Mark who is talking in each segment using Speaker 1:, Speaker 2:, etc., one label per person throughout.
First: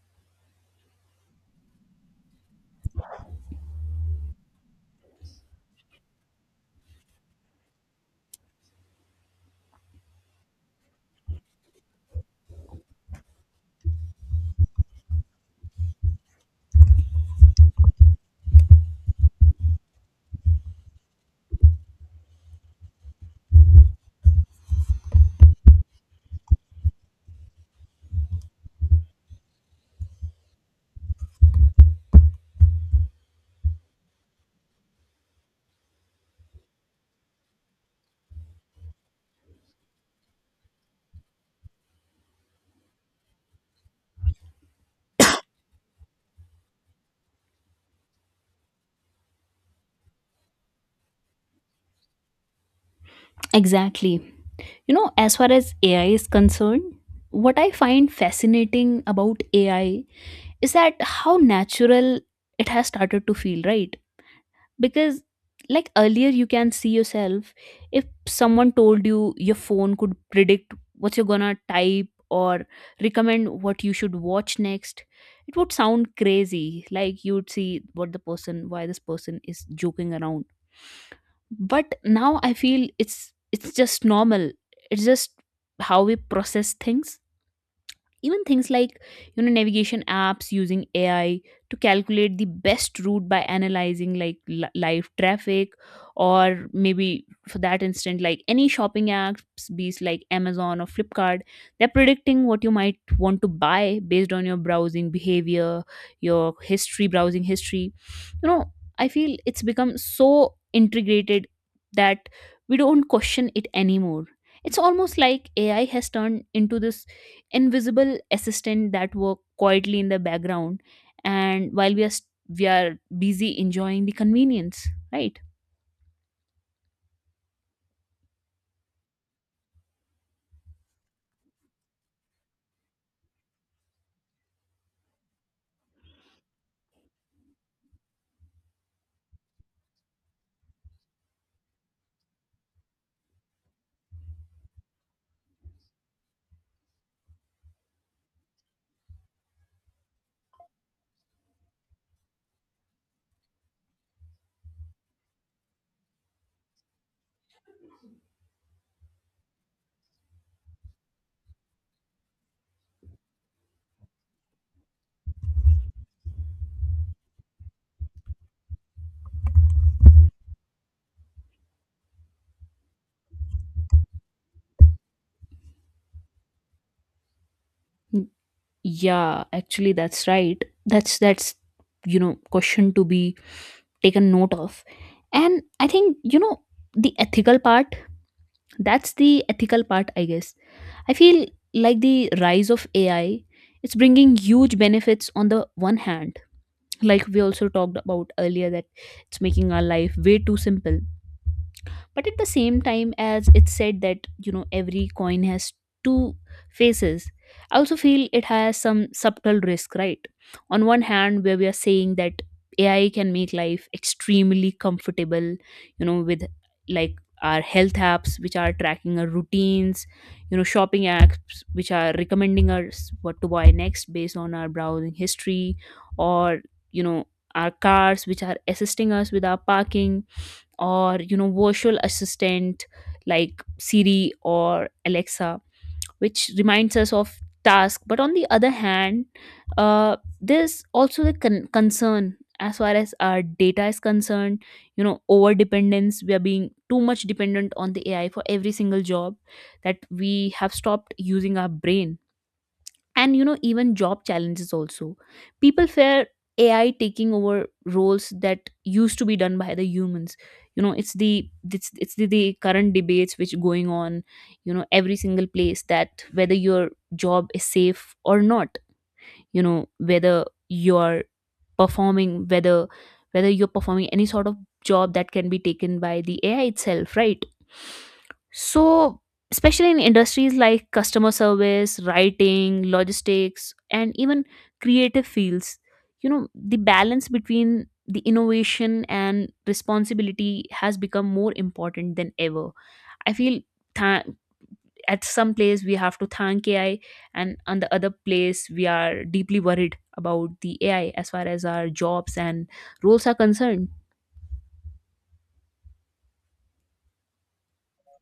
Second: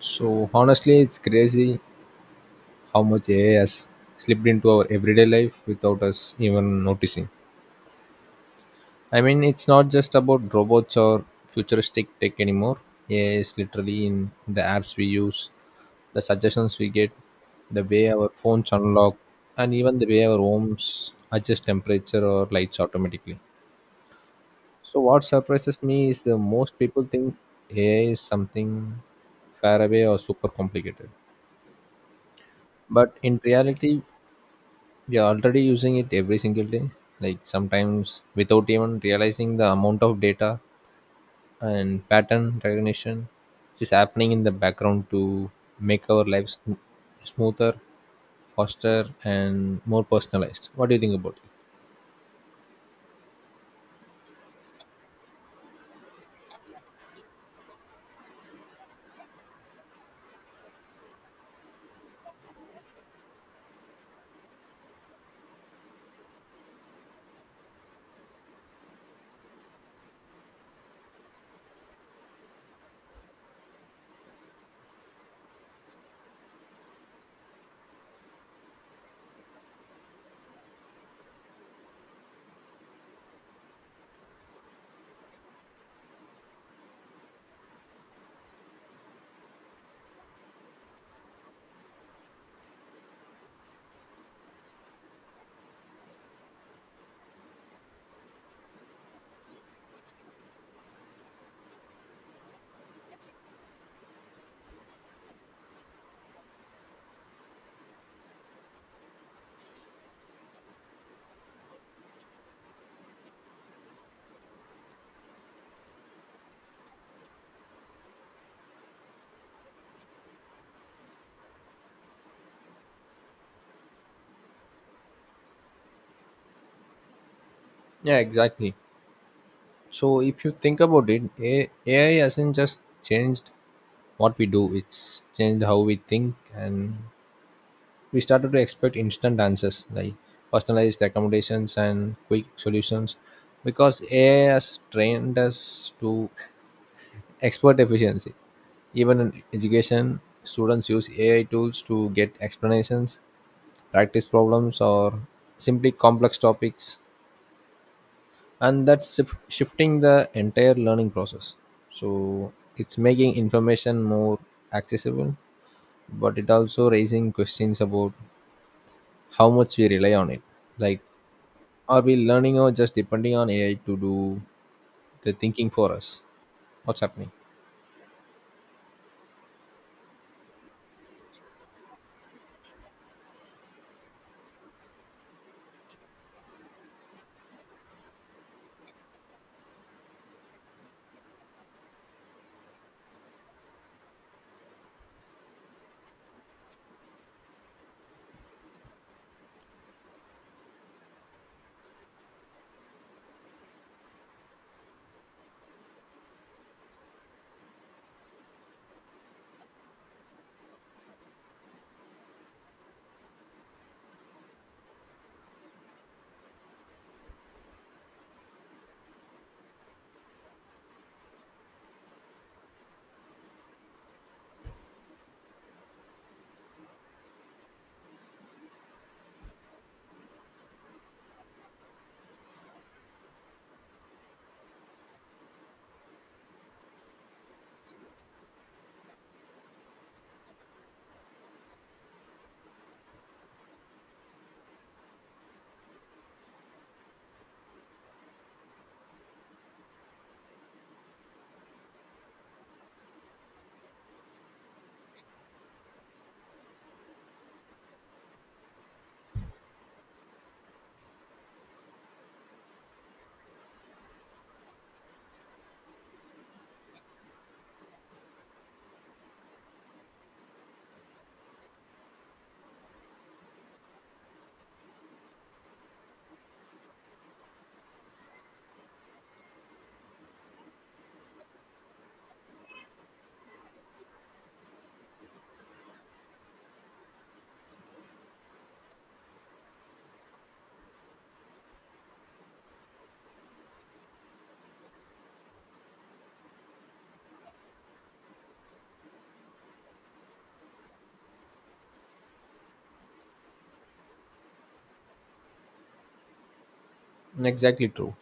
Speaker 1: So honestly, it's crazy how much AI has slipped into our everyday life without us even noticing. I mean, it's not just about robots or futuristic tech anymore. AI is literally in the apps we use, the suggestions we get, the way our phones unlock, and even the way our homes adjust temperature or lights automatically. So what surprises me is the most people think AI is something far away or super complicated. But in reality, we are already using it every single day, like sometimes without even realizing the amount of data and pattern recognition which is happening in the background to make our lives smoother, faster and more personalized. What do you think about it?
Speaker 2: Exactly. You know, as far as AI is concerned, what I find fascinating about AI is that how natural it has started to feel, right? Because, like earlier, you can see yourself if someone told you your phone could predict what you're gonna type or recommend what you should watch next, it would sound crazy. Like, you'd see what the person, why this person is joking around, but now I feel it's just normal. It's just how we process things. Even things like, you know, navigation apps using AI to calculate the best route by analyzing, like, live traffic, or maybe for that instant, like, any shopping apps, be it like Amazon or Flipkart, they're predicting what you might want to buy based on your browsing behavior, your history, browsing history, you know. I feel it's become so integrated that we don't question it anymore. It's almost like AI has turned into this invisible assistant that work quietly in the background, and while we are we are busy enjoying the convenience, right?
Speaker 1: Yeah, exactly. So if you think about it, AI hasn't just changed what we do, it's changed how we think. And we started to expect instant answers like personalized recommendations and quick solutions because AI has trained us to expert efficiency. Even in education, students use AI tools to get explanations, practice problems, or simply complex topics, and that's shifting the entire learning process. So it's making information more accessible, but it also raising questions about how much we rely on it. Like, are we learning or just depending on AI to do the thinking for us? What's happening?
Speaker 2: Mm, yeah, actually that's right. That's you know, question to be taken note of. And I think, you know, the ethical part, that's the ethical part, I guess. I feel like the rise of AI, it's bringing huge benefits on the one hand, like we also talked about earlier, that it's making our life way too simple. But at the same time, as it's said that, you know, every coin has two faces, I also feel it has some subtle risk, right? On one hand, where we are saying that AI can make life extremely comfortable, you know, with, like, our health apps which are tracking our routines, you know, shopping apps which are recommending us what to buy next based on our browsing history, or, you know, our cars which are assisting us with our parking, or you know, virtual assistant like Siri or Alexa which reminds us of task. But on the other hand, uh, there's also the concern as far as our data is concerned, you know, over dependence, we are being too much dependent on the AI for every single job, that we have stopped using our brain. And you know, even job challenges also, people fear AI taking over roles that used to be done by the humans. You know, it's the current debates which going on, you know, every single place, that whether your job is safe or not, you know, whether you're performing, whether you're performing any sort of job that can be taken by the AI itself, right? So especially in industries like customer service, writing, logistics, and even creative fields, you know, the balance between the innovation and responsibility has become more important than ever, I feel. tha- at some place we have to thank AI, and on the other place we are deeply worried about the AI as far as our jobs and roles are concerned.
Speaker 1: Exactly true.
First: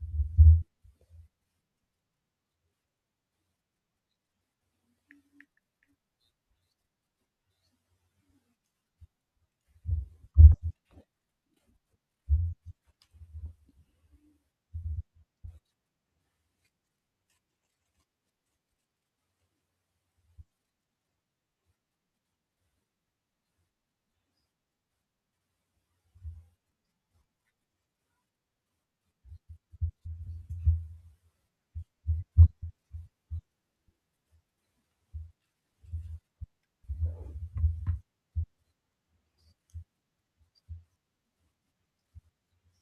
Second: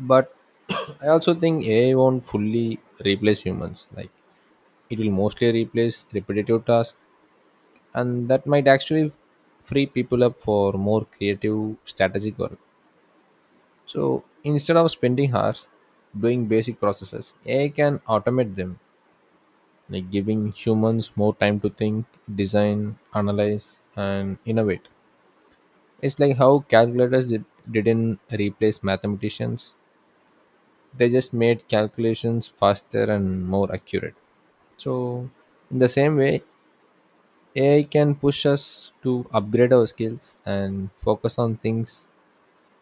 Speaker 1: But I also think AI won't fully replace humans. Like, it will mostly replace repetitive tasks, and that might actually free people up for more creative, strategic work. So instead of spending hours doing basic processes, AI can automate them, like giving humans more time to think, design, analyze, and innovate. It's like how calculators didn't replace mathematicians. They just made calculations faster and more accurate. So, in the same way, AI can push us to upgrade our skills and focus on things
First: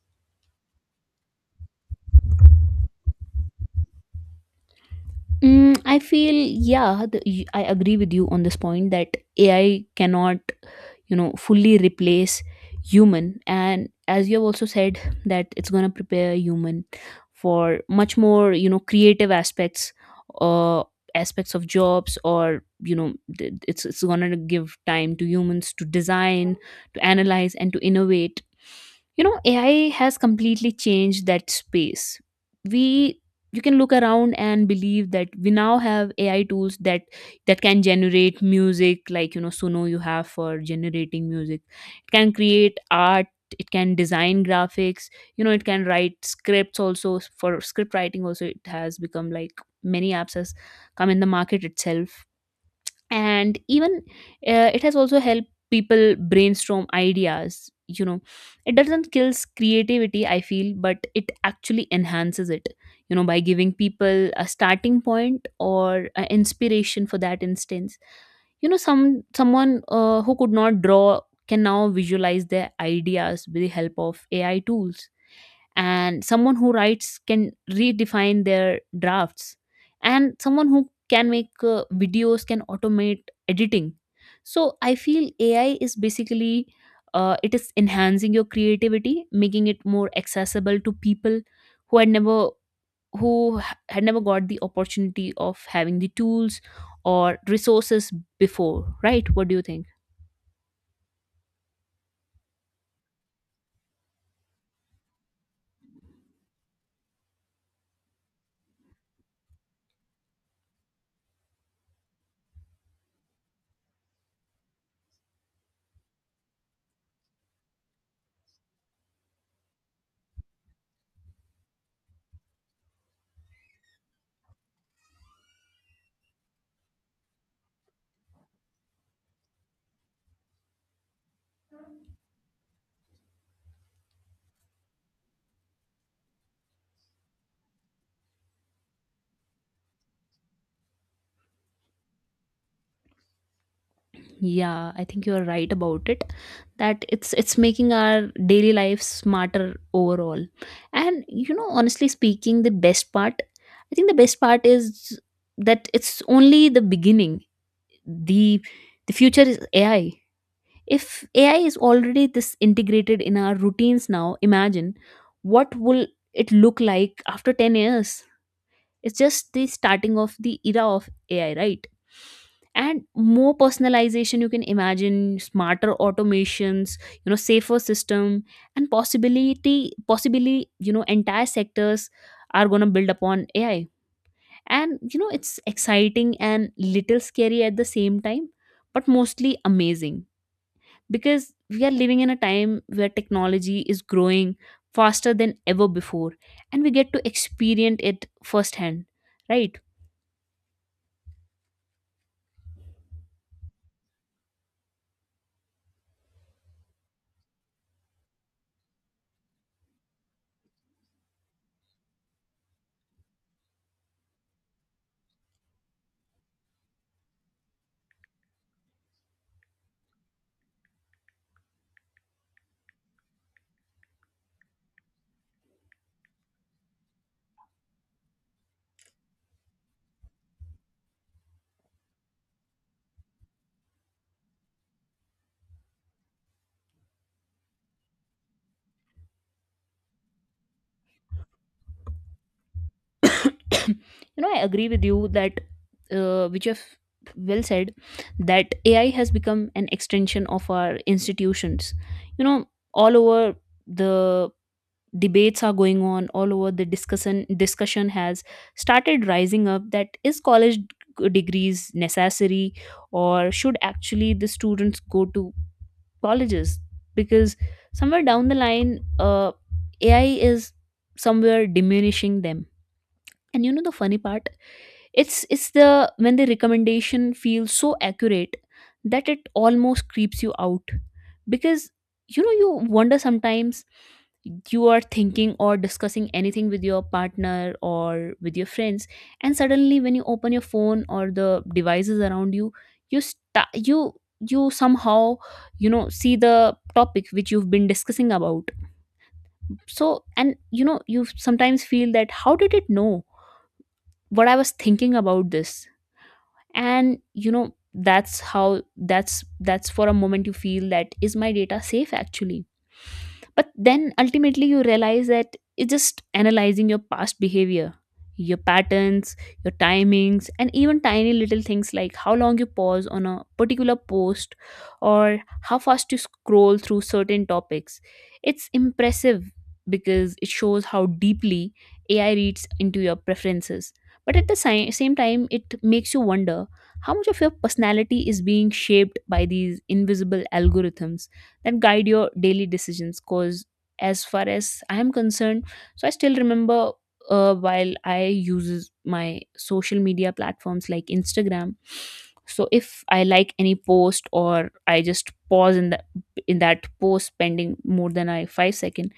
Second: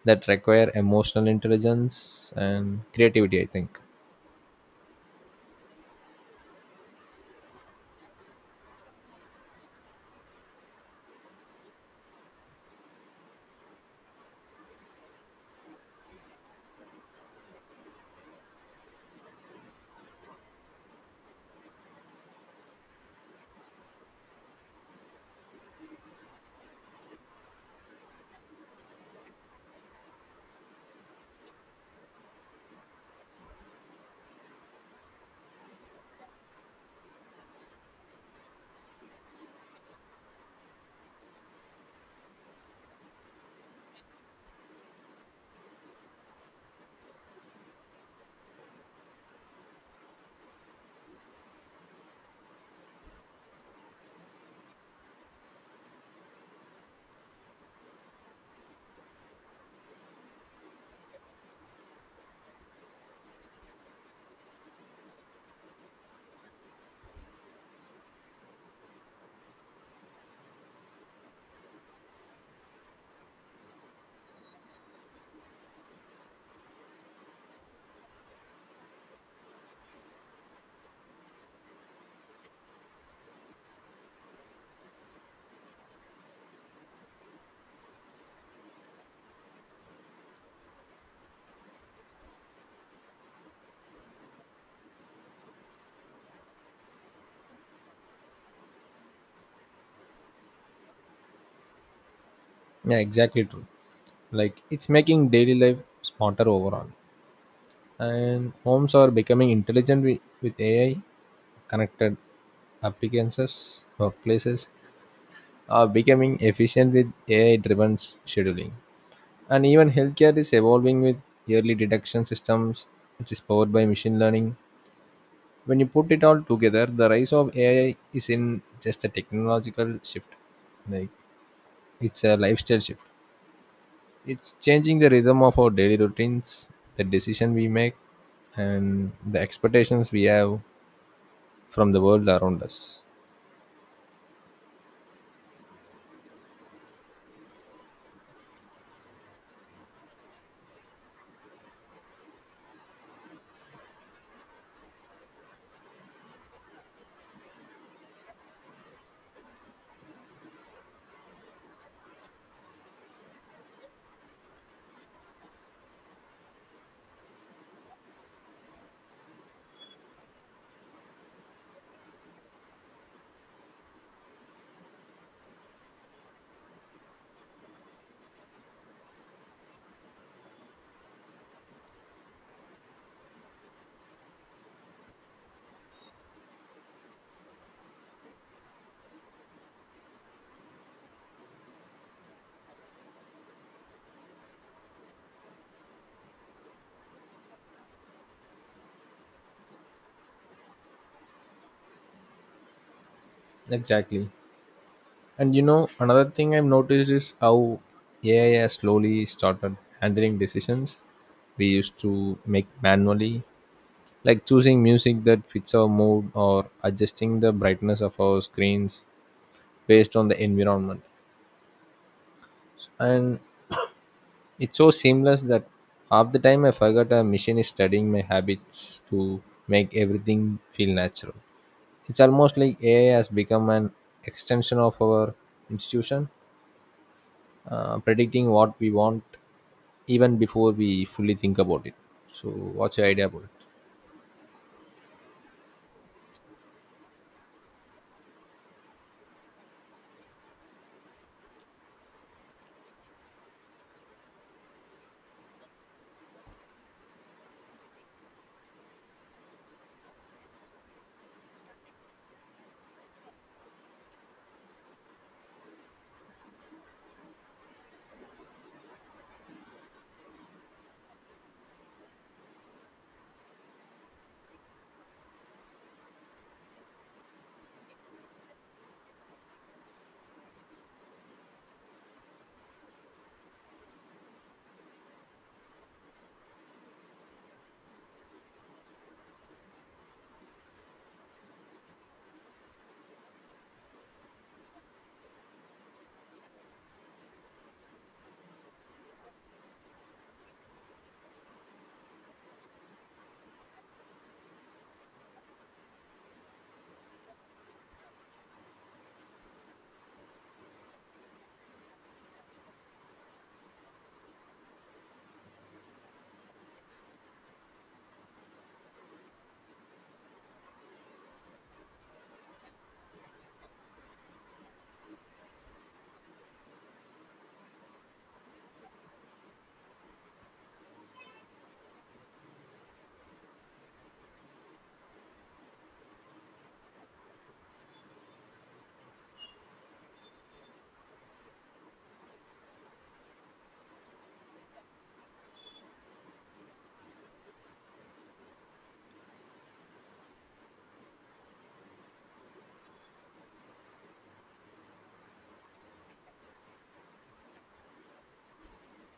Speaker 1: that require emotional intelligence and creativity, I think.
Speaker 2: Mm, I feel, yeah, I agree with you on this point that AI cannot, you know, fully replace human. And as you have also said, that it's going to prepare human for much more, you know, creative aspects, uh, aspects of jobs, or you know, it's going to give time to humans to design, to analyze, and to innovate. You know, AI has completely changed that space. We You can look around and believe that we now have AI tools that can generate music, like, you know, Suno you have for generating music. It can create art, it can design graphics, you know, it can write scripts also. For script writing also it has become, like, many apps has come in the market itself. And even it has also helped people brainstorm ideas, you know. It doesn't kills creativity, I feel, but it actually enhances it, you know, by giving people a starting point or a inspiration. For that instance, you know, someone who could not draw can now visualize their ideas with the help of AI tools, and someone who writes can redefine their drafts, and someone who can make videos can automate editing. So I feel AI is basically, it is enhancing your creativity, making it more accessible to people who had never, had never got the opportunity of having the tools or resources before, right? What do you think?
Speaker 1: Yeah, exactly true. Like, it's making daily life smarter overall. And homes are becoming intelligent with AI, connected appliances, workplaces, are becoming efficient with AI driven scheduling. And even healthcare is evolving with early detection systems, which is powered by machine learning. When you put it all together, the rise of AI is in just a technological shift. Like, it's a lifestyle shift. It's changing the rhythm of our daily routines, the decision we make, and the expectations we have from the world around us.
Speaker 2: Yeah, I think you are right about it. That It's making our daily life smarter overall. And you know, honestly speaking, the best part, I think the best part is that it's only the beginning. The the future is AI. If AI is already this integrated in our routines now, imagine what will it look like after 10 years? It's just the starting of the era of AI, right? And more personalization you can imagine, smarter automations, you know, safer system, and possibly, you know, entire sectors are gonna build upon AI. And you know, it's exciting and little scary at the same time, but mostly amazing because we are living in a time where technology is growing faster than ever before, and we get to experience it firsthand, right?
Speaker 1: Exactly. And you know, another thing I've noticed is how AI has slowly started handling decisions we used to make manually, like choosing music that fits our mood or adjusting the brightness of our screens based on the environment. And it's so seamless that half the time I forgot a machine is studying my habits to make everything feel natural. It's almost like AI has become an extension of our institution, predicting what we want even before we fully think about it. So, what's your idea about it?
Speaker 2: You know, I agree with you that which you have well said, that AI has become an extension of our institutions. You know, all over the debates are going on, all over the discussion has started rising up, that is college degrees necessary, or should actually the students go to colleges, because somewhere down the line uh, AI is somewhere diminishing them. And you know, the funny part, it's the when the recommendation feels so accurate that it almost creeps you out. Because, you know, you wonder sometimes, you are thinking or discussing anything with your partner or with your friends, and suddenly when you open your phone or the devices around you, you sta you you somehow, you know, see the topic which you've been discussing about. So, and you know, you sometimes feel that, how did it know what I was thinking about this? And you know, that's how that's for a moment you feel that, is my data safe actually? But then ultimately you realize that it's just analyzing your past behavior, your patterns, your timings, and even tiny little things like how long you pause on a particular post or how fast you scroll through certain topics. It's impressive, because it shows how deeply AI reads into your preferences, but at the same time it makes you wonder how much of your personality is being shaped by these invisible algorithms that guide your daily decisions. Because, as far as I'm concerned, so I still remember, while I uses my social media platforms like Instagram. So if I like any post, or I just pause in the in that post spending more than I five second,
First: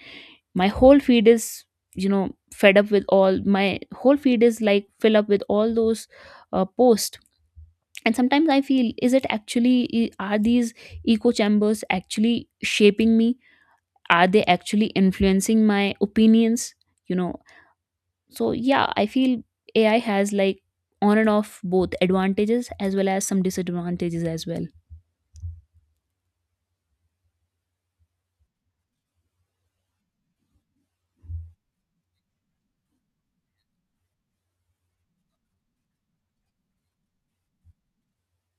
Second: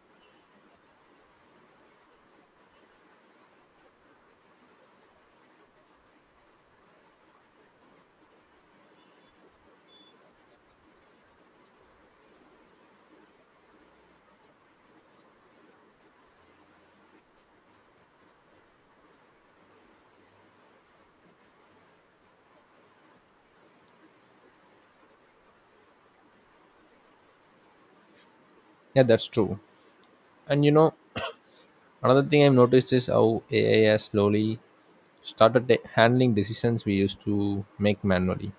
Speaker 2: my whole feed is, you know, fed up with all my whole feed is like fill up with all those posts. And sometimes I feel, is it actually, are these echo chambers actually shaping me? Are they actually influencing my opinions, you know? So yeah, I feel AI has like, on and off, both advantages as well as some disadvantages as well.
Speaker 1: Yeah, that's true. And you know, another thing I've noticed is how AI has slowly started handling decisions we used to make manually,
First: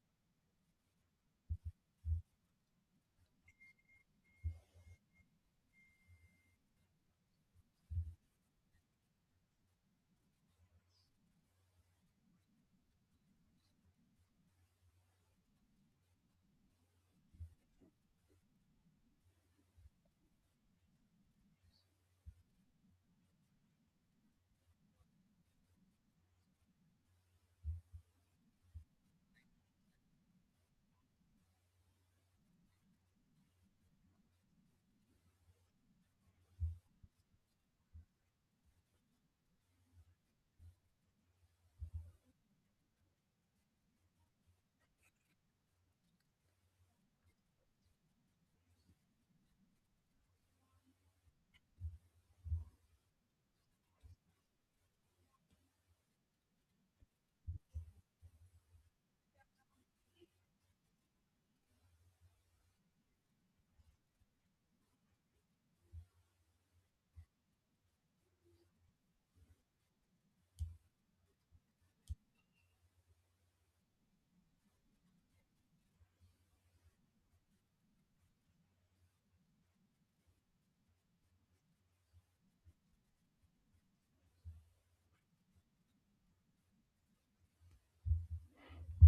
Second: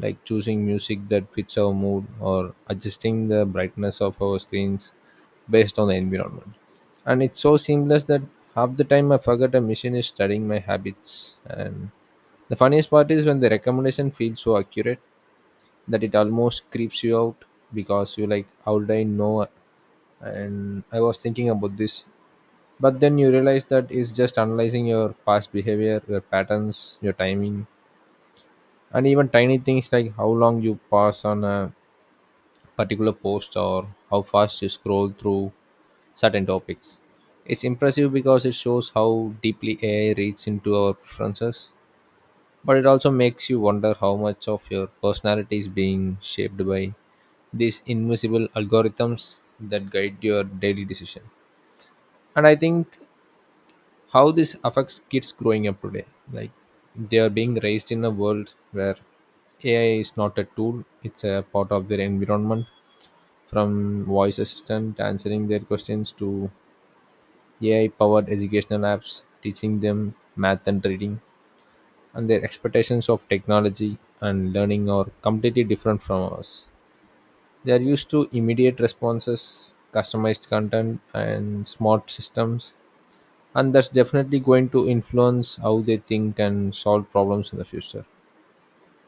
Speaker 1: like choosing music that fits our mood or adjusting the brightness of our screens based on the environment. And it's so seamless that half the time I forget a machine is studying my habits. And the funniest part is when the recommendation feels so accurate that it almost creeps you out because you like, how did I know? And I was thinking about this, but then you realize that it's just analyzing your past behavior, your patterns, your timing, and even tiny things like how long you pass on a particular post or how fast you scroll through certain topics. It's impressive because it shows how deeply AI reads into our preferences, but it also makes you wonder how much of your personality is being shaped by these invisible algorithms that guide your daily decision. And I think how this affects kids growing up today, like they are being raised in a world where AI is not a tool, it's a part of their environment, from voice assistant answering their questions to AI powered educational apps teaching them math and reading. And their expectations of technology and learning are completely different from ours. They are used to immediate responses, customized content, and smart systems, and that's definitely going to influence how they think and solve problems in the future.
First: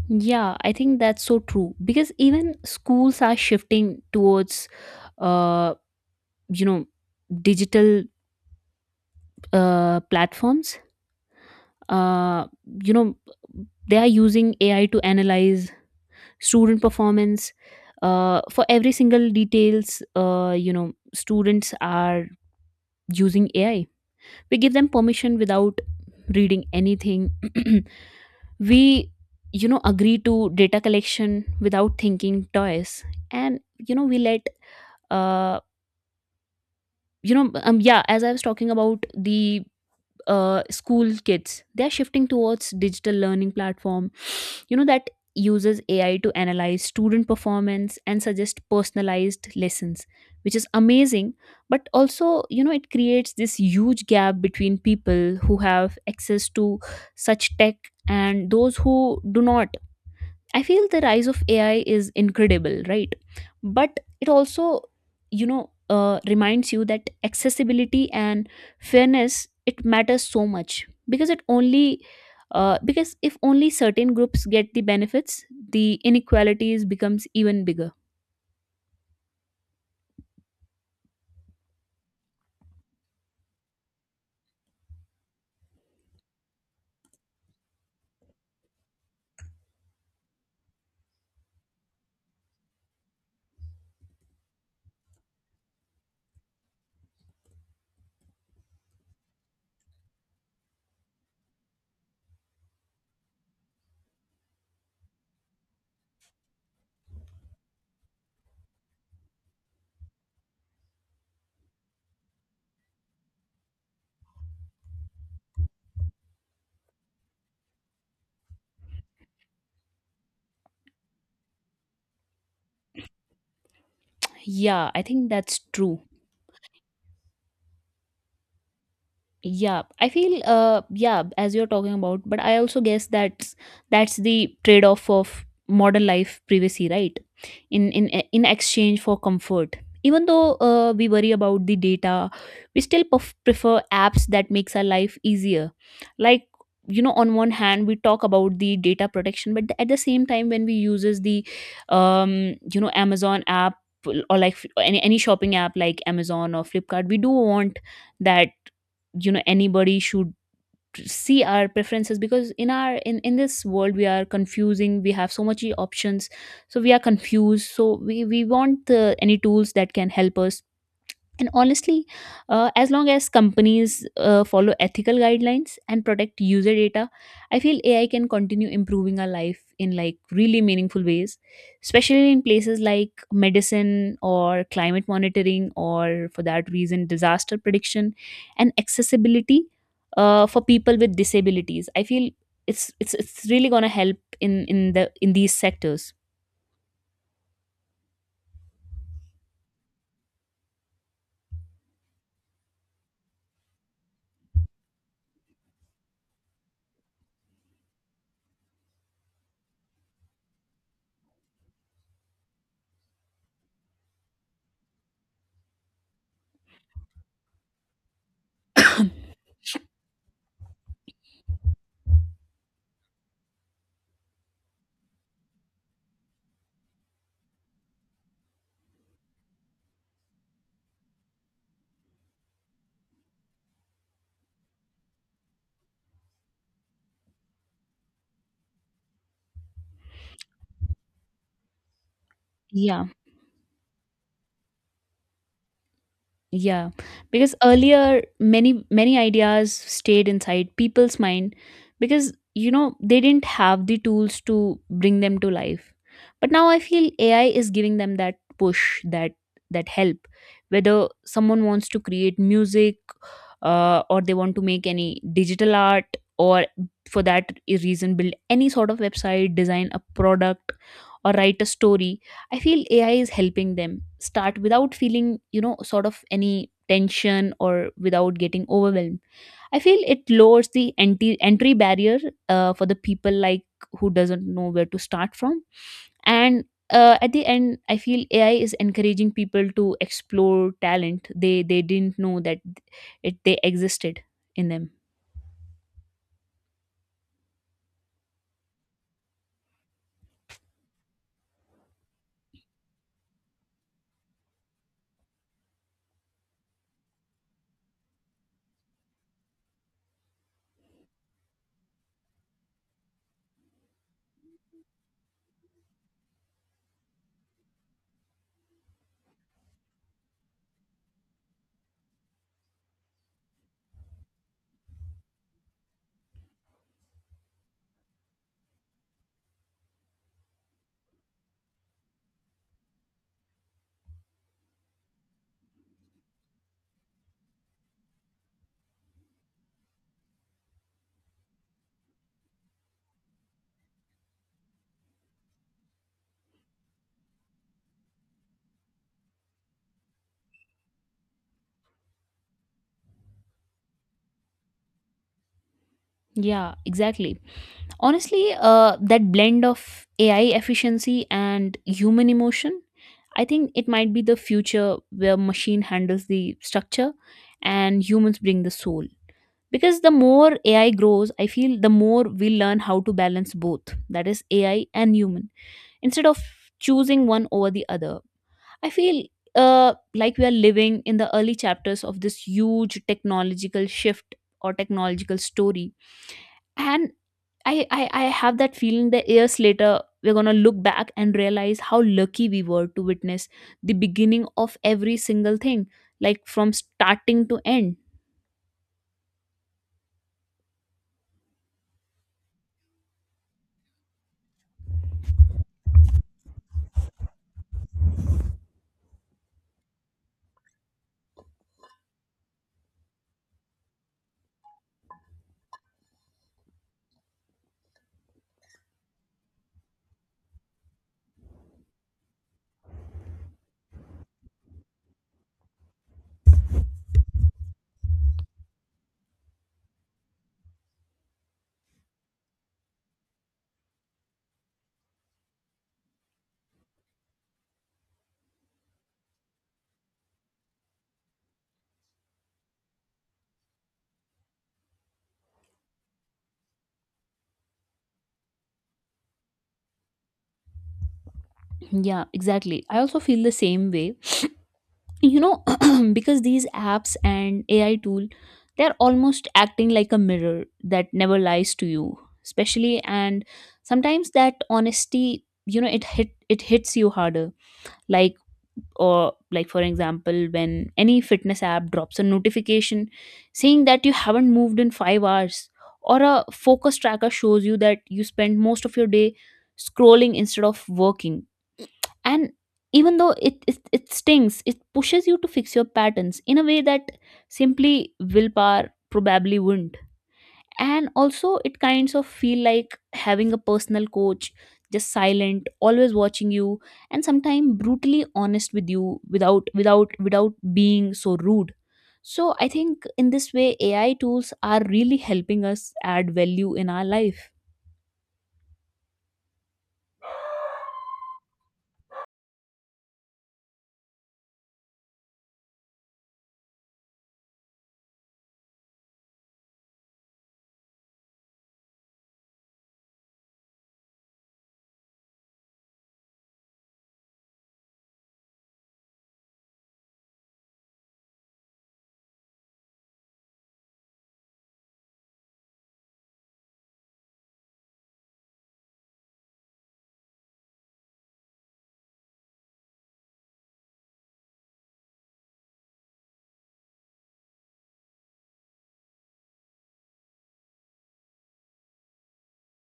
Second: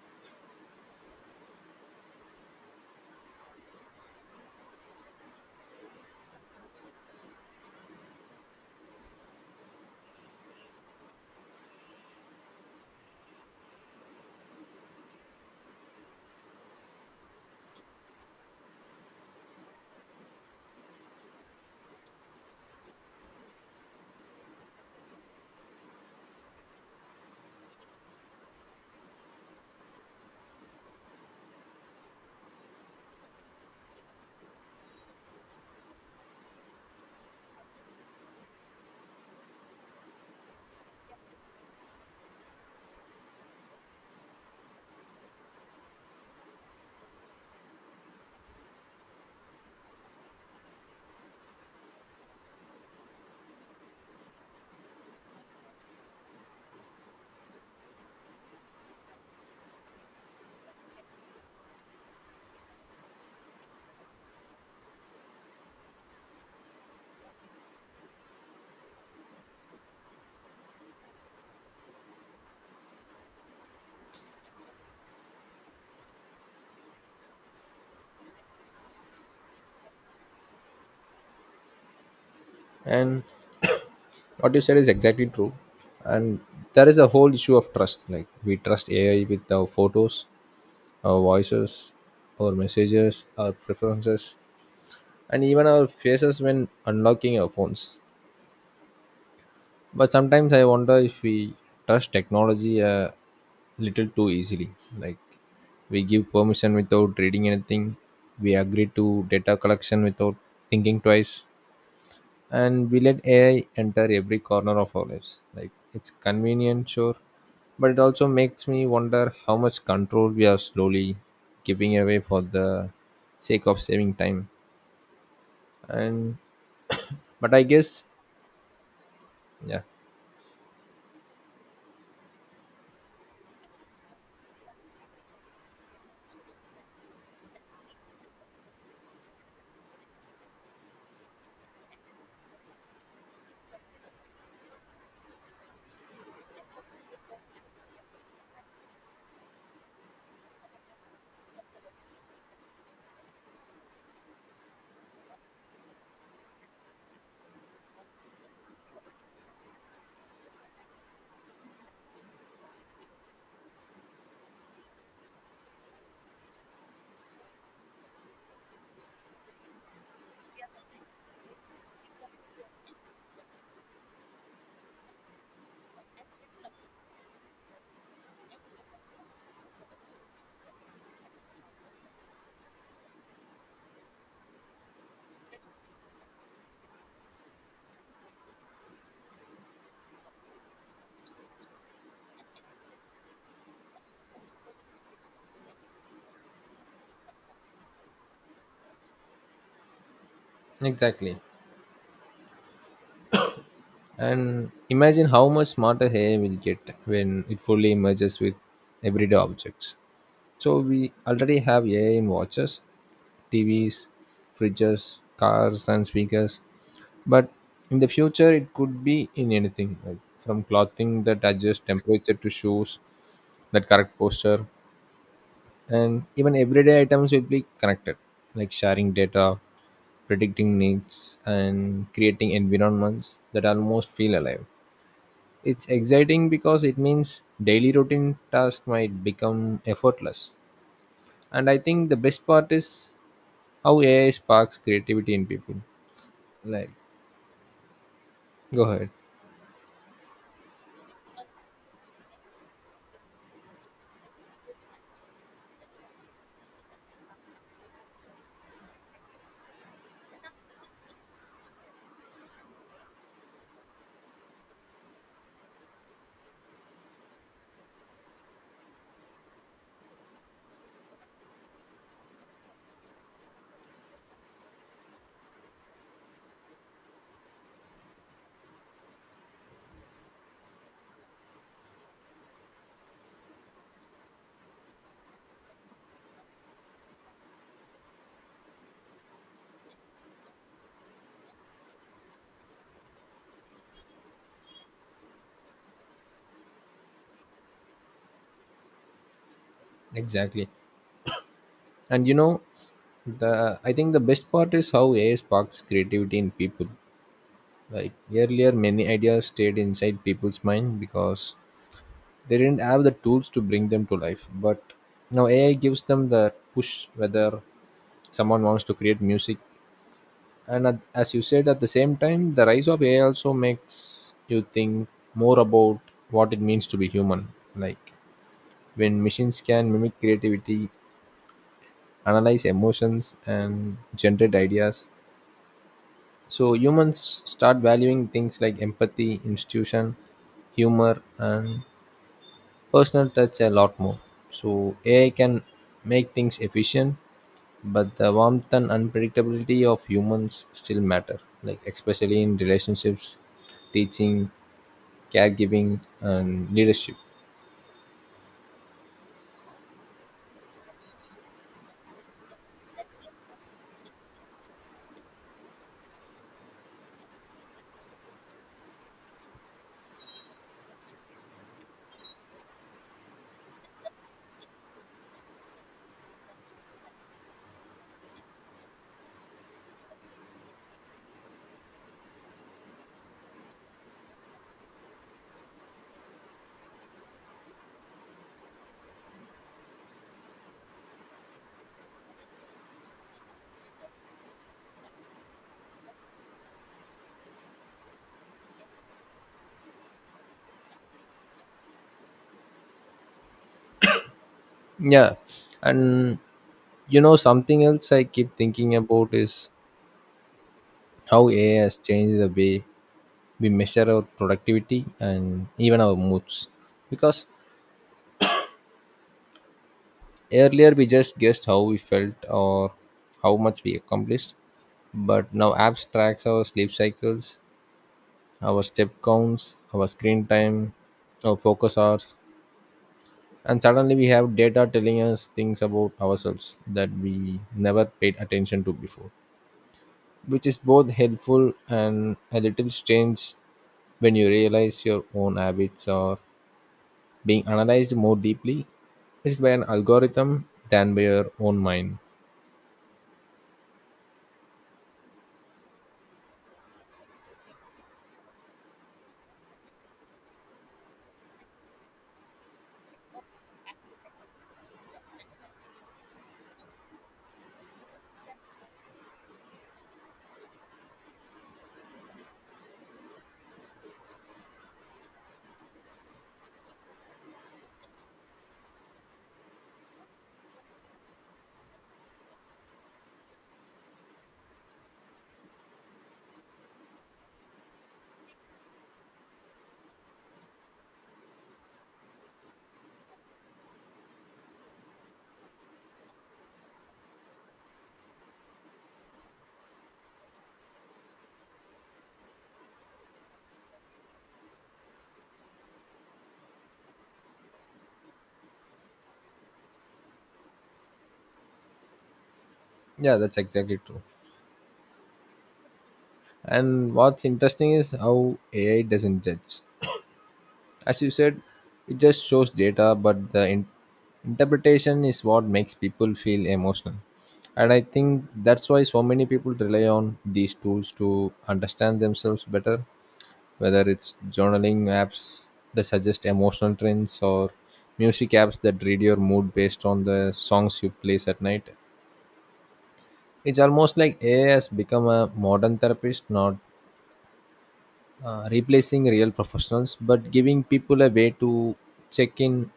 Speaker 2: Yeah, I think that's so true, because even schools are shifting towards uh you know, digital platforms. uh you know, they are using AI to analyze student performance, for every single details. You know, students are using AI, we give them permission without reading anything. we You know, agree to data collection without thinking twice. And you know, we let, uh, yeah, as I was talking about, the school kids, they are shifting towards digital learning platform. You know, that uses AI to analyze student performance and suggest personalized lessons, which is amazing. But also, you know, it creates this huge gap between people who have access to such tech and those who do not. I feel the rise of AI is incredible, right? But it also, you know, reminds you that accessibility and fairness, it matters so much. Because it only, because if only certain groups get the benefits, the inequalities becomes even bigger.
Speaker 1: And what you said is exactly true. And there is a whole issue of trust. Like, we trust AI with our photos, our voices, our messages, our preferences, and even our faces when unlocking our phones. But sometimes I wonder if we trust technology a little too easily. Like, we give permission without reading anything, we agree to data collection without thinking twice, and we let AI enter every corner of our lives. Like, it's convenient, sure, but it also makes me wonder how much control we are slowly giving away for the sake of saving time.
Speaker 2: Yeah, I think that's true.
Speaker 1: And but I guess, yeah,
Speaker 2: Yeah, I feel yeah, as you're talking about, but I also guess that's the trade-off of modern life, privacy, right? In exchange for comfort. Even though we worry about the data, we still prefer apps that makes our life easier. Like on one hand, we talk about the data protection, but at the same time, when we uses the Amazon app or like any shopping app like Amazon or Flipkart, we do want that, you know, anybody should see our preferences, because in our in this world we are confusing, we have so much options, so we are confused, so we want the, any tools that can help us. And honestly, as long as companies follow ethical guidelines and protect user data, I feel AI can continue improving our life in like really meaningful ways, especially in places like medicine or climate monitoring, or for that reason, disaster prediction and accessibility for people with disabilities. I feel it's really gonna help in these sectors.
Speaker 1: exactly. And imagine how much smarter AI will get when it fully merges with everyday objects. So we already have AI in watches, TVs, fridges, cars, and speakers. But in the future, it could be in anything, like from clothing that adjusts temperature to shoes that correct posture, and even everyday items will be connected, like sharing data, predicting needs, and creating environments that almost feel alive. It's exciting because it means daily routine tasks might become effortless. And I think the best part
Speaker 2: Yeah,
Speaker 1: is how AI sparks creativity in people. Like,
Speaker 2: yeah, because earlier
Speaker 1: go
Speaker 2: many
Speaker 1: ahead.
Speaker 2: many ideas stayed inside people's mind because you know they didn't have the tools to bring them to life. But now I feel AI is giving them that push, that help. Whether someone wants to create music, or they want to make any digital art, or for that reason build any sort of website, design a product, or write a story. I feel AI is helping them start without feeling, you know, sort of any tension or without getting overwhelmed. I feel it lowers the entry barrier for the people like who doesn't know where to start from. And at the end, I feel AI is encouraging people to explore talent they didn't know that it they existed in them.
Speaker 1: Exactly. And you know, the I think the best part is how AI sparks creativity in people. Like earlier, many ideas stayed inside people's mind because they didn't have the tools to bring them to life. But now AI gives them the push whether someone wants to create music. And as you said, at the same time the rise of AI also makes you think more about what it means to be human. Like when machines can mimic creativity, analyze emotions and generate ideas, so humans start valuing things like empathy, institution, humor and personal touch a lot more. So AI can make things efficient, but the warmth and unpredictability of humans still matter, like especially in relationships, teaching, caregiving, and
Speaker 2: Yeah,
Speaker 1: leadership.
Speaker 2: exactly. Honestly, that blend of AI efficiency and human emotion, I think it might be the future where machine handles the structure and humans bring the soul. Because the more AI grows, I feel the more we learn how to balance both, that is AI and human, instead of choosing one over the other. I feel, uh, like we are living in the early chapters of this huge technological shift or technological story. And I have that feeling that years later we're gonna look back and realize how lucky we were to witness the beginning of every single thing, like from starting to end.
Speaker 1: Yeah, and you know something else I keep thinking about is how AI has changed the way we measure our productivity and even our moods. Because earlier we just guessed how we felt or how much we accomplished, but now apps tracks our sleep cycles, our step counts, our screen time, our focus hours, and suddenly we have data telling us things about ourselves that we never paid attention to before, which is both helpful and a little strange when you realize your own habits are being analyzed more deeply. It's by an algorithm than by your own mind.
Speaker 2: Yeah, exactly. I also feel the same way. You know, because these apps and AI tool, they're almost acting like a mirror that never lies to you. Especially and sometimes that honesty, you know, it hit it hits you harder. Like or like for example when any fitness app drops a notification saying that you haven't moved in 5 hours, or a focus tracker shows you that you spend most of your day scrolling instead of working. And even though it stings, it pushes you to fix your patterns in a way that simply willpower probably wouldn't. And also it kinds of feel like having a personal coach, just silent, always watching you and sometimes brutally honest with you without being so rude. So I think in this way AI tools are really helping us add value in our life.
Speaker 1: Yeah, that's exactly true. And what's interesting is how AI doesn't judge. As you said, it just shows data but the interpretation is what makes people feel emotional. And I think that's why so many people rely on these tools to understand themselves better, whether it's journaling apps that suggest emotional trends or music apps that read your mood based on the songs you play at night. It's almost like AI has become a modern therapist, not replacing real professionals, but giving people a way to check in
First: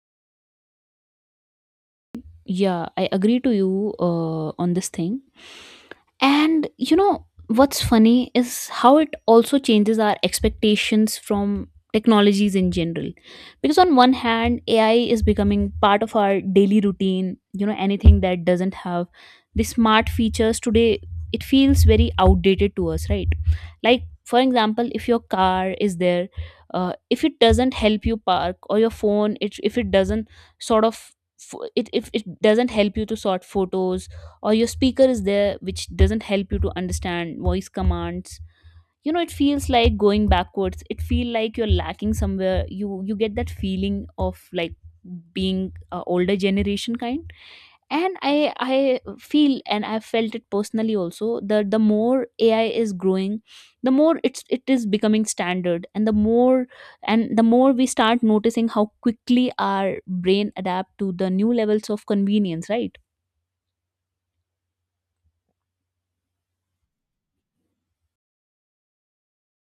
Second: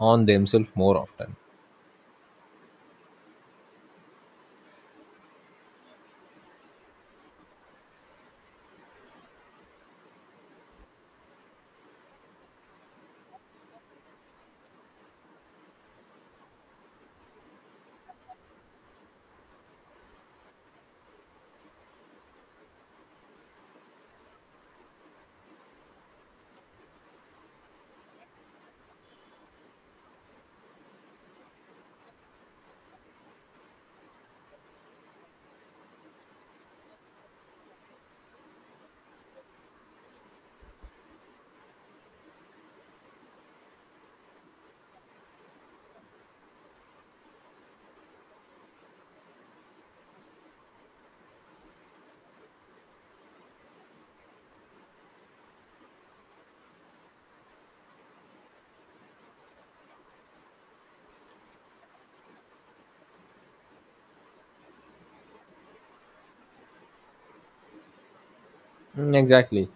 Speaker 1: on themselves more often.
Speaker 2: Yeah, I agree to you on this thing. And you know what's funny is how it also changes our expectations from technologies in general. Because on one hand, AI is becoming part of our daily routine, you know, anything that doesn't have the smart features today, it feels very outdated to us, right? Like, for example, if your car is there, if it doesn't help you park, or your phone, if it doesn't sort of, if it doesn't help you to sort photos, or your speaker is there which doesn't help you to understand voice commands, you know it feels like going backwards, it feel like you're lacking somewhere, you get that feeling of like being a older generation kind. And I feel, and I've felt it personally also, that the more AI is growing, the more it is becoming standard, and the more we start noticing how quickly our brain adapt to the new levels of convenience, right?
Speaker 1: Mm, exactly.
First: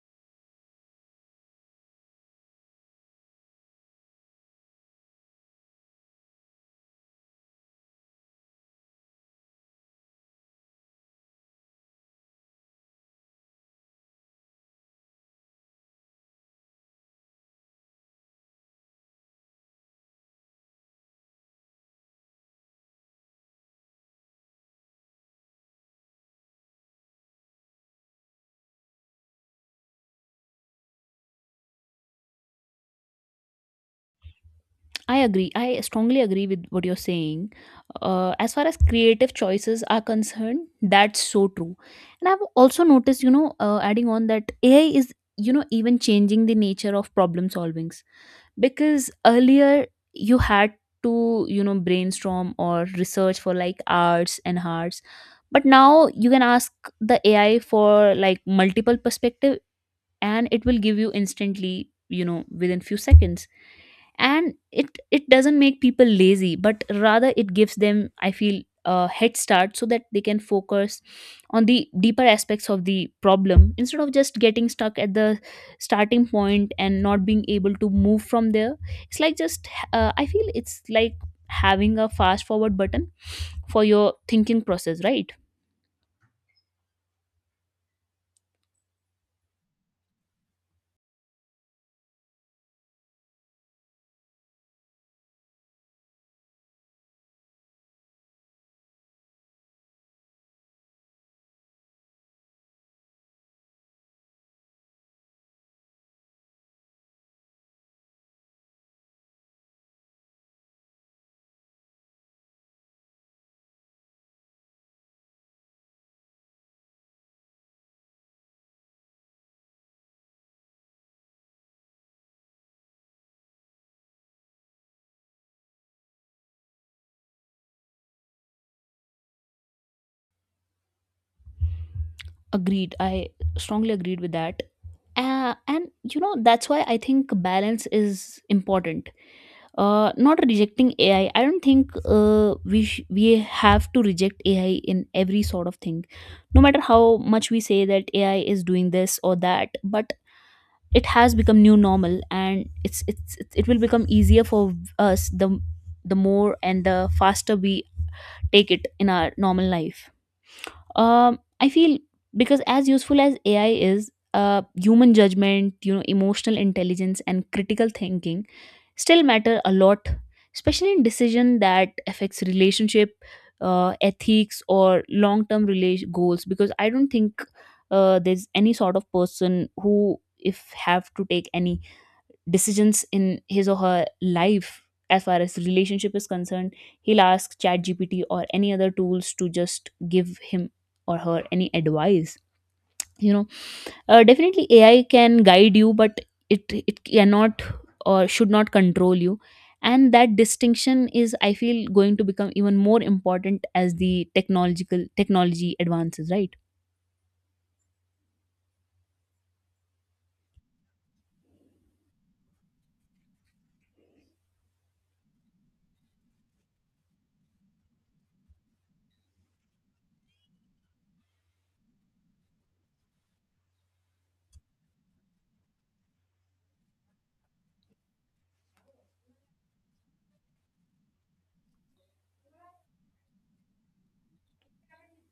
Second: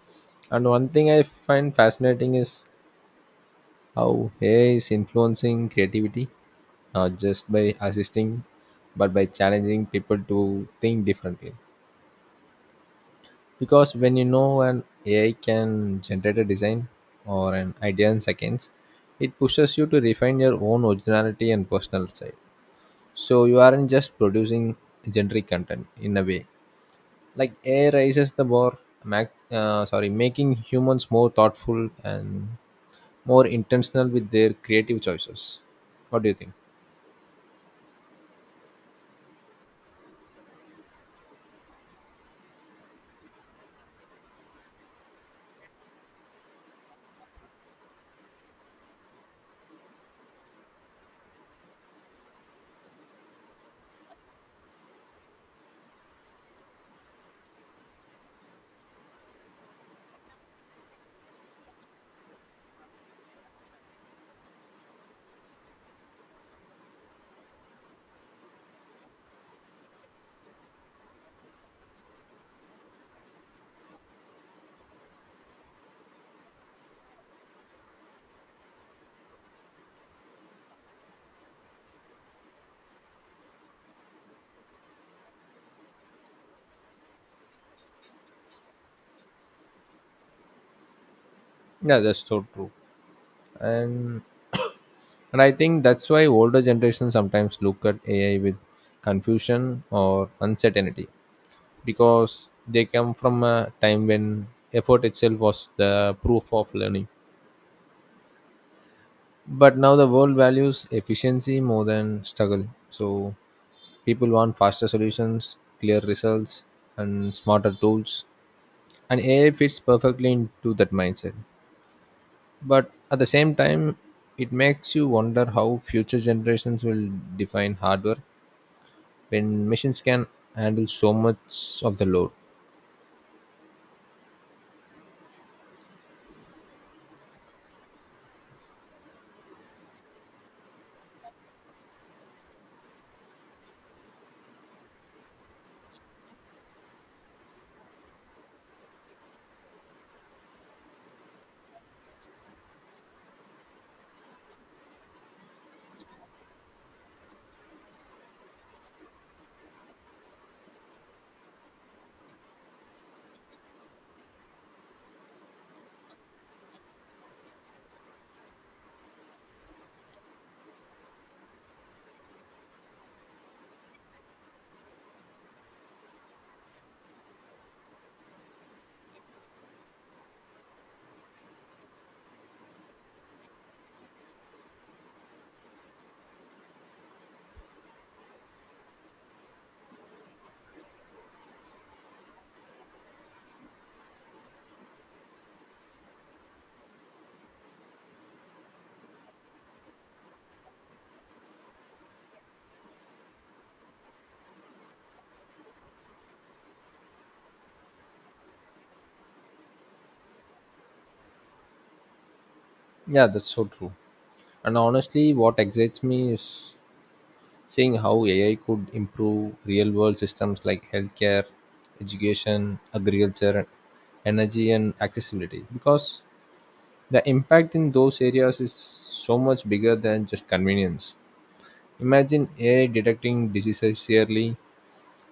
Speaker 1: And one thing I find fascinating is how AI is influencing creativity, not just by assisting, but by challenging people to think differently. Because when you know an AI can generate a design or an idea in seconds, it pushes you to refine your own originality and personal side. So you aren't just producing generic content in a way. Like AI raises the bar, sorry, making humans more thoughtful and more intentional with their creative
Speaker 2: I agree.
Speaker 1: choices.
Speaker 2: I strongly
Speaker 1: What do you
Speaker 2: agree
Speaker 1: think?
Speaker 2: with what you're saying. As far as creative choices are concerned, that's so true. And I've also noticed, you know, adding on that AI is, you know, even changing the nature of problem solvings. Because earlier you had to, you know, brainstorm or research for like hours and hours. But now you can ask the AI for like multiple perspective, and it will give you instantly, you know, within few seconds. And it doesn't make people lazy, but rather it gives them, I feel, a head start, so that they can focus on the deeper aspects of the problem instead of just getting stuck at the starting point and not being able to move from there. It's like just, I feel it's like having a fast forward button for your thinking process, right?
Speaker 1: Yeah, that's so true. And and I think that's why older generations sometimes look at AI with confusion or uncertainty, because they come from a time when effort itself was the proof of learning, but now the world values efficiency more than struggle. So people want faster solutions, clear results and smarter tools, and AI fits perfectly into that mindset. But at the same time, it makes you wonder how future generations will define hardware when machines can handle so much of the load.
Speaker 2: Agreed. I strongly agreed with that. And you know that's why I think balance is important. Not rejecting AI. I don't think we we have to reject AI in every sort of thing. No matter how much we say that AI is doing this or that, but it has become new normal, and it will become easier for us the more and the faster we take it in our normal life. I feel, because as useful as AI is, human judgment, you know, emotional intelligence, and critical thinking still matter a lot, especially in decision that affects relationship, ethics, or long term relation goals. Because I don't think there's any sort of person who if have to take any decisions in his or her life, as far as relationship is concerned, he'll ask ChatGPT or any other tools to just give him or her any advice, you know. Definitely AI can guide you, but it cannot or should not control you. And that distinction is, I feel, going to become even more important as the technological technology advances, right?
Speaker 1: Yeah, that's so true. And honestly what excites me is seeing how AI could improve real world systems like healthcare, education, agriculture, energy, and accessibility. Because the impact in those areas is so much bigger than just convenience. Imagine AI detecting diseases early,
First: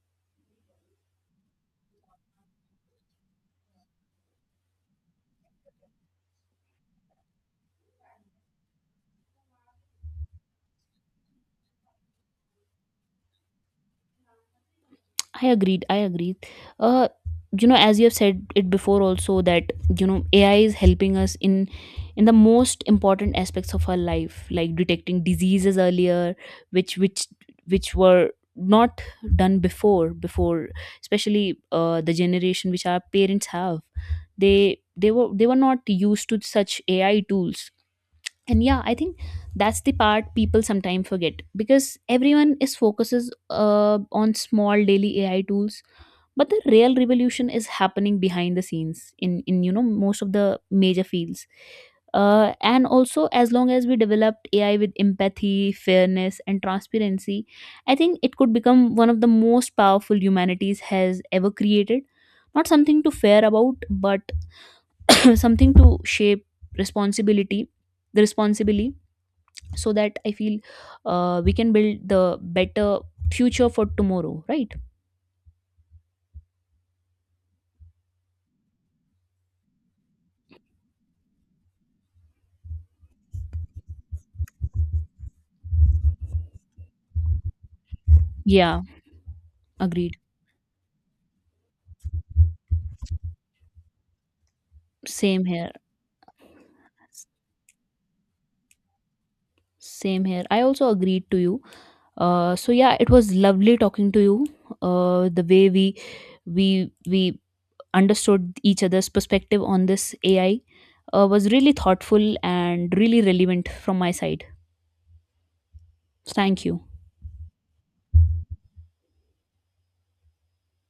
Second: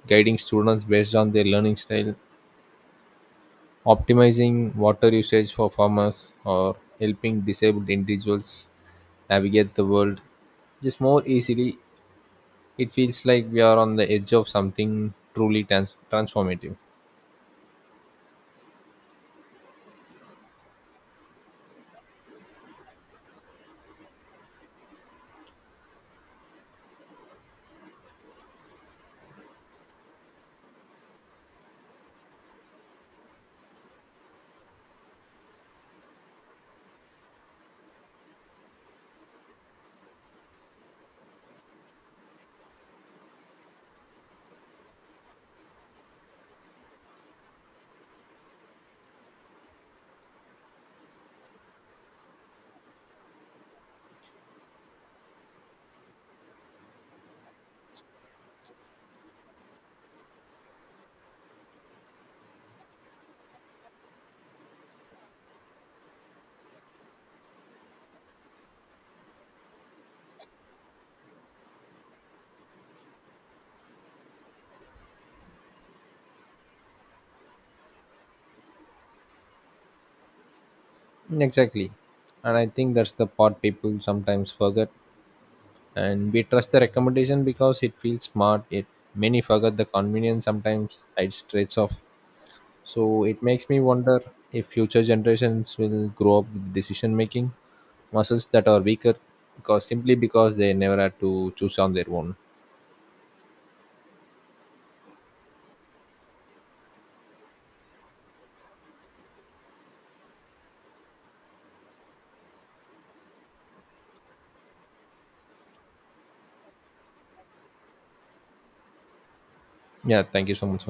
Speaker 1: guiding students based on their learning style, optimizing water usage for farmers, or helping disabled individuals navigate the world just more easily. It feels like we are on the edge of something
Speaker 2: I
Speaker 1: truly
Speaker 2: agreed. I agreed.
Speaker 1: transformative.
Speaker 2: Uh, you know, as you have said it before, also that you know AI is helping us in the most important aspects of our life, like detecting diseases earlier, which which which were not done before. Before, especially the generation which our parents have, they were not used to such AI tools. And yeah, I think that's the part people sometimes forget, because everyone is focuses on small daily AI tools, but the real revolution is happening behind the scenes in you know most of the major fields. And also, as long as we develop AI with empathy, fairness and transparency, I think it could become one of the most powerful humanities has ever created. Not something to fear about, but something to shape responsibility, the responsibility, so that I feel, we can build the better future for tomorrow, right?
Speaker 1: Mm, exactly. And I think that's the part people sometimes forget. And we trust the recommendation because it feels smart.
Speaker 2: Yeah,
Speaker 1: It many forget the
Speaker 2: agreed,
Speaker 1: convenience sometimes hides traits of. So it makes me wonder if future
Speaker 2: same here.
Speaker 1: generations will grow up with decision making muscles that are weaker because simply
Speaker 2: Same here.
Speaker 1: because
Speaker 2: I
Speaker 1: they
Speaker 2: also
Speaker 1: never had
Speaker 2: agreed to
Speaker 1: to
Speaker 2: you.
Speaker 1: choose on their own.
Speaker 2: So yeah, it was lovely talking to you. The way we understood each other's perspective on this AI was really thoughtful and really relevant from my side. Thank you.
Speaker 1: Yeah, thank you so much for